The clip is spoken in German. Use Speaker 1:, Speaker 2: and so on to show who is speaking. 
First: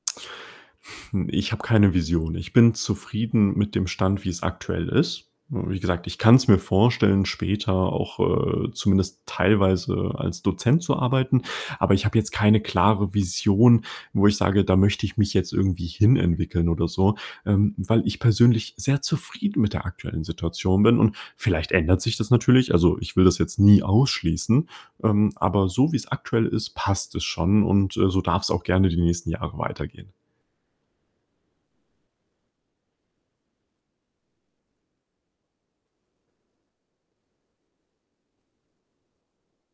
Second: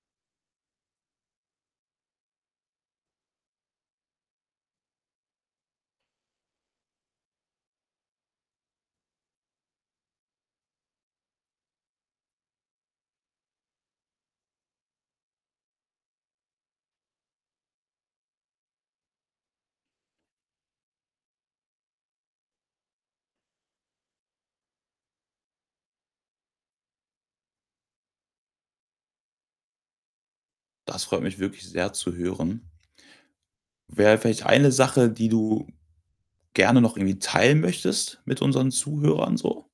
Speaker 1: Hm, ich habe keine Vision. Ich bin zufrieden mit dem Stand, wie's aktuell ist. Hm, wie gesagt, ich kann's mir vorstellen, später auch, äh, zumindest teilweise als Dozent zu arbeiten, aber ich habe jetzt keine klare Vision, wo ich sage, da möchte ich mich jetzt irgendwie hin entwickeln oder so, ähm, weil ich persönlich sehr zufrieden mit der aktuellen Situation bin. Und vielleicht ändert sich das natürlich. Also, ich will das jetzt nie ausschließen, ähm, aber so wie's aktuell ist, passt es schon und, äh, so darf's auch gerne die nächsten Jahre weitergehen.
Speaker 2: Das freut mich wirklich sehr zu hören. Wäre vielleicht eine Sache, die du gerne noch irgendwie teilen möchtest mit unseren Zuhörern so?